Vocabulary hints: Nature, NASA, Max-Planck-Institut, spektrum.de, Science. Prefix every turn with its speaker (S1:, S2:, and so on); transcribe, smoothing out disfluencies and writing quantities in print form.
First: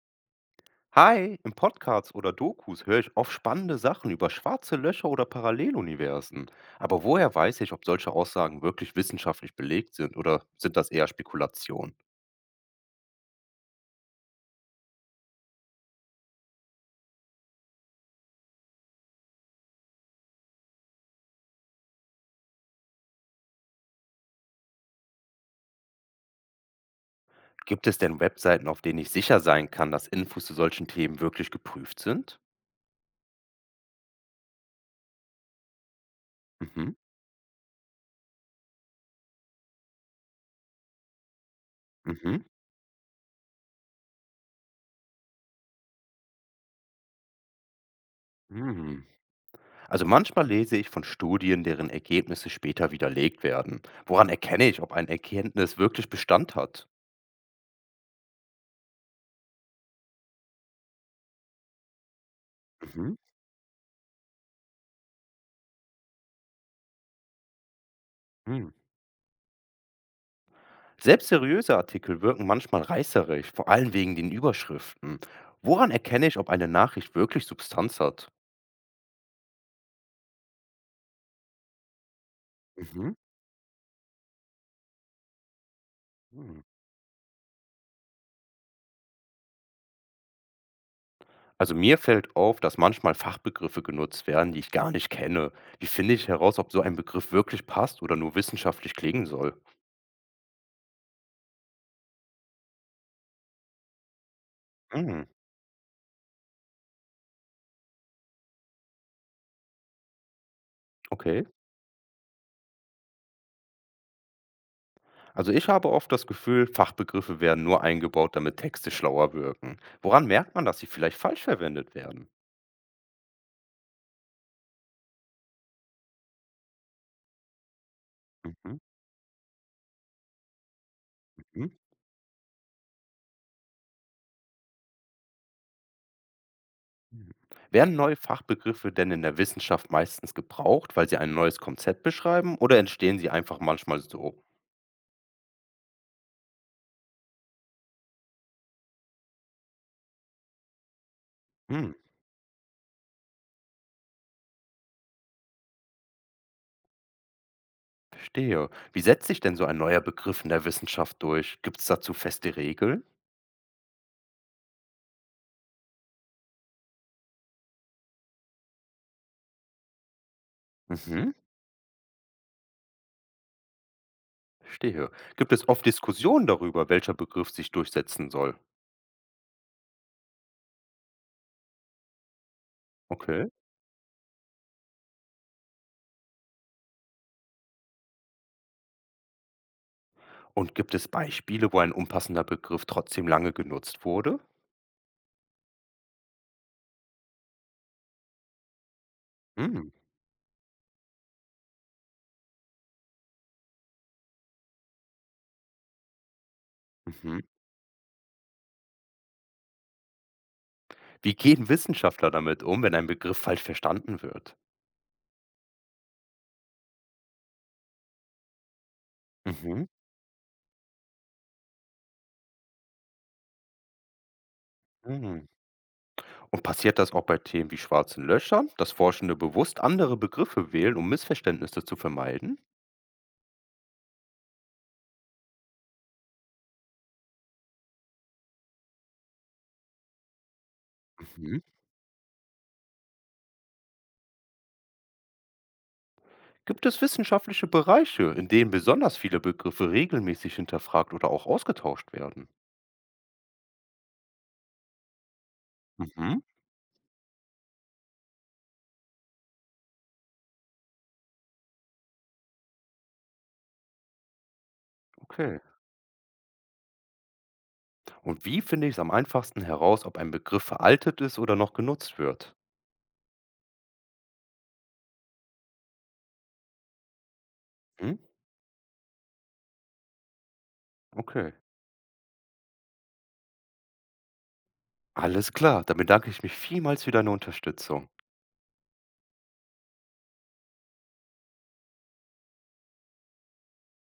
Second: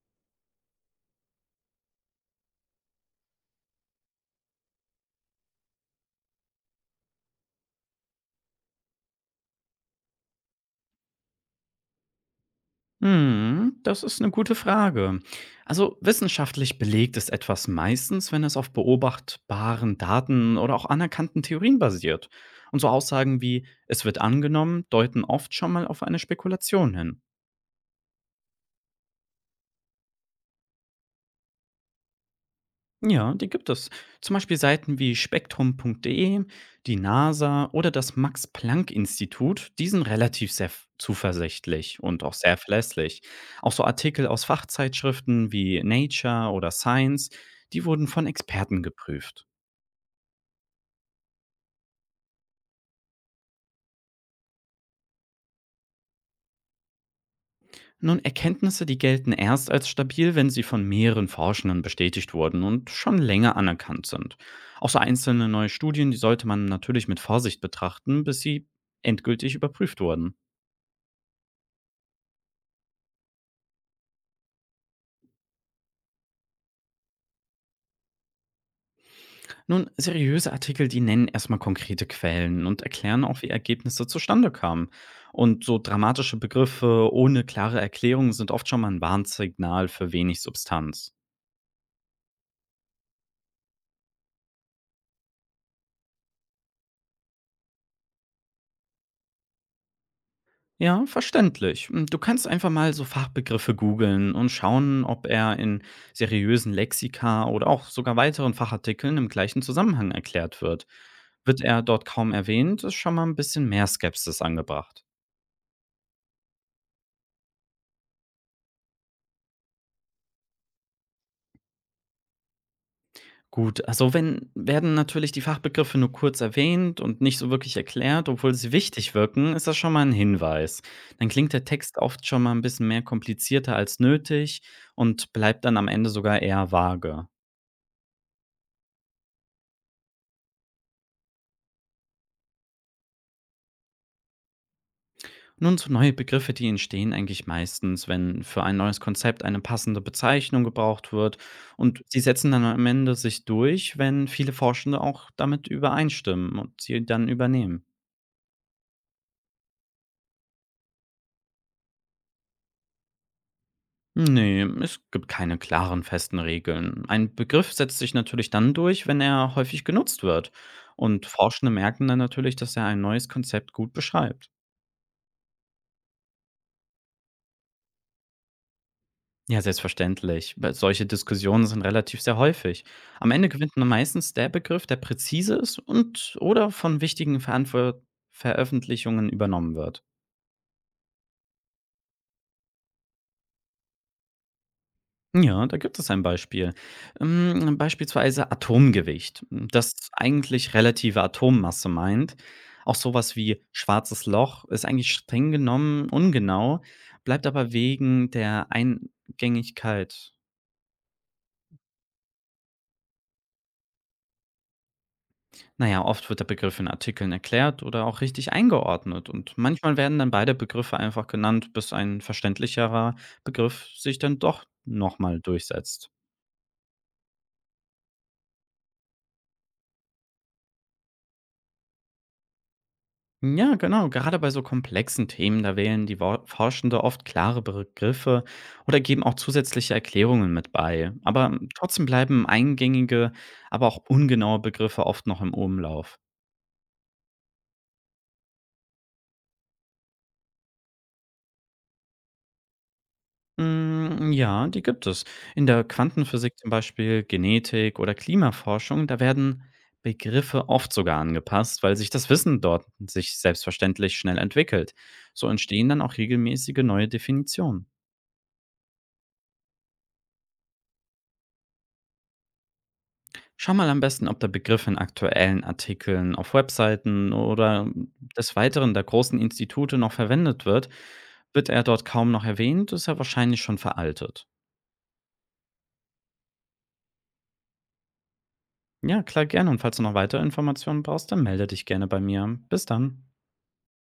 S1: Hi, im Podcast oder Dokus höre ich oft spannende Sachen über schwarze Löcher oder Paralleluniversen. Aber woher weiß ich, ob solche Aussagen wirklich wissenschaftlich belegt sind oder sind das eher Spekulationen?
S2: Hm, das ist eine gute Frage. Also, wissenschaftlich belegt ist etwas meistens, wenn es auf beobachtbaren Daten oder auch anerkannten Theorien basiert. Und so Aussagen wie „es wird angenommen" deuten oft schon mal auf eine Spekulation hin.
S1: Gibt es denn Webseiten, auf denen ich sicher sein kann, dass Infos zu solchen Themen wirklich geprüft sind?
S2: Ja, die gibt es. Zum Beispiel Seiten wie spektrum.de, die
S1: Mhm,
S2: NASA oder das Max-Planck-Institut, die sind relativ sehr zuversichtlich und auch
S1: mhm,
S2: sehr verlässlich. Auch so Artikel aus Fachzeitschriften wie Nature oder Science, die wurden von Experten
S1: mhm.
S2: geprüft.
S1: Also manchmal lese ich von Studien, deren Ergebnisse später widerlegt werden. Woran erkenne ich, ob eine Erkenntnis wirklich Bestand hat?
S2: Nun, Erkenntnisse, die gelten erst als stabil, wenn sie von mehreren Forschenden bestätigt wurden und
S1: Mhm.
S2: schon länger anerkannt sind. Auch so einzelne neue Studien, die sollte man natürlich mit Vorsicht betrachten, bis sie
S1: Mhm.
S2: endgültig überprüft wurden.
S1: Selbst seriöse Artikel wirken manchmal reißerisch, vor allem wegen den Überschriften. Woran erkenne ich, ob eine Nachricht wirklich Substanz hat?
S2: Nun, seriöse Artikel, die nennen erstmal konkrete Quellen und
S1: Mhm.
S2: erklären auch, wie Ergebnisse zustande kamen. Und so dramatische
S1: Hm.
S2: Begriffe ohne klare Erklärung sind oft schon mal ein Warnsignal für wenig Substanz.
S1: Also mir fällt auf, dass manchmal Fachbegriffe genutzt werden, die ich gar nicht kenne. Wie finde ich heraus, ob so ein Begriff wirklich passt oder nur wissenschaftlich klingen soll?
S2: Ja, verständlich. Hm, du kannst einfach mal so Fachbegriffe googeln und schauen,
S1: Hm,
S2: ob er in seriösen Lexika oder auch sogar weiteren Fachartikeln im gleichen Zusammenhang erklärt wird.
S1: okay.
S2: Wird er dort kaum erwähnt, ist schon mal ein bisschen mehr Skepsis angebracht.
S1: Also ich habe oft das Gefühl, Fachbegriffe werden nur eingebaut, damit Texte schlauer wirken. Woran merkt man, dass sie vielleicht falsch verwendet werden?
S2: Gut, also wenn werden natürlich die Fachbegriffe nur kurz erwähnt und nicht so wirklich erklärt, obwohl sie
S1: Mhm.
S2: wichtig wirken, ist das schon mal ein Hinweis. Dann klingt der
S1: Mhm.
S2: Text oft schon mal ein bisschen mehr komplizierter als nötig und bleibt dann am Ende sogar eher vage.
S1: Mhm. Werden neue Fachbegriffe denn in der Wissenschaft meistens gebraucht, weil sie ein neues Konzept beschreiben, oder entstehen sie einfach manchmal so?
S2: Nun so neue Begriffe, die entstehen eigentlich meistens, wenn für ein neues Konzept eine passende Bezeichnung gebraucht wird,
S1: Hm,
S2: und sie setzen dann am Ende sich durch, wenn viele Forschende auch damit übereinstimmen und sie dann übernehmen.
S1: verstehe. Wie setzt sich denn so ein neuer Begriff in der Wissenschaft durch? Gibt es dazu feste Regeln?
S2: Nee, es gibt keine klaren, festen Regeln. Ein Begriff setzt sich natürlich dann durch, wenn er häufig genutzt wird. Und
S1: Mhm,
S2: Forschende merken dann natürlich, dass er ein neues Konzept gut beschreibt.
S1: verstehe. Gibt es oft Diskussionen darüber, welcher Begriff sich durchsetzen soll?
S2: Ja, selbstverständlich. Weil solche Diskussionen sind relativ sehr häufig. Am Ende
S1: Okay.
S2: gewinnt nur meistens der Begriff, der präzise ist und oder von wichtigen Verantwort Veröffentlichungen übernommen wird.
S1: Und gibt es Beispiele, wo ein unpassender Begriff trotzdem lange genutzt wurde?
S2: Ja, da gibt es ein Beispiel. Beispielsweise Atomgewicht,
S1: Hm,
S2: das eigentlich relative Atommasse meint. Auch sowas wie schwarzes Loch ist eigentlich streng genommen ungenau,
S1: mhm.
S2: bleibt aber wegen der Eingängigkeit.
S1: Wie gehen Wissenschaftler damit um, wenn ein Begriff falsch verstanden wird?
S2: Naja, oft wird der Begriff in Artikeln erklärt oder auch richtig eingeordnet. Und
S1: Mhm.
S2: manchmal werden dann beide Begriffe einfach genannt, bis ein verständlicherer Begriff sich dann doch nochmal
S1: Mhm.
S2: durchsetzt.
S1: Und passiert das auch bei Themen wie schwarzen Löchern, dass Forschende bewusst andere Begriffe wählen, um Missverständnisse zu vermeiden?
S2: Ja, genau. Gerade bei so komplexen Themen, da wählen die Forschende oft klare Begriffe oder geben auch zusätzliche Erklärungen mit bei. Aber
S1: Mhm.
S2: trotzdem bleiben eingängige, aber auch ungenaue Begriffe oft noch im Umlauf.
S1: Gibt es wissenschaftliche Bereiche, in denen besonders viele Begriffe regelmäßig hinterfragt oder auch ausgetauscht werden?
S2: Ja, die gibt es. In der
S1: Mhm.
S2: Quantenphysik zum Beispiel, Genetik oder Klimaforschung, da werden Begriffe oft sogar angepasst, weil sich das Wissen dort sich selbstverständlich schnell entwickelt. So
S1: Okay.
S2: entstehen dann auch regelmäßige neue Definitionen.
S1: Und wie finde ich es am einfachsten heraus, ob ein Begriff veraltet ist oder noch genutzt wird?
S2: Schau mal am besten, ob der Begriff in aktuellen Artikeln auf Webseiten oder
S1: Hm?
S2: des Weiteren der großen Institute noch verwendet wird.
S1: Okay.
S2: Wird er dort kaum noch erwähnt, ist er wahrscheinlich schon veraltet.
S1: Alles klar, dann bedanke ich mich vielmals für deine Unterstützung.
S2: Ja, klar, gerne. Und falls du noch weitere Informationen brauchst, dann melde dich gerne bei mir. Bis dann.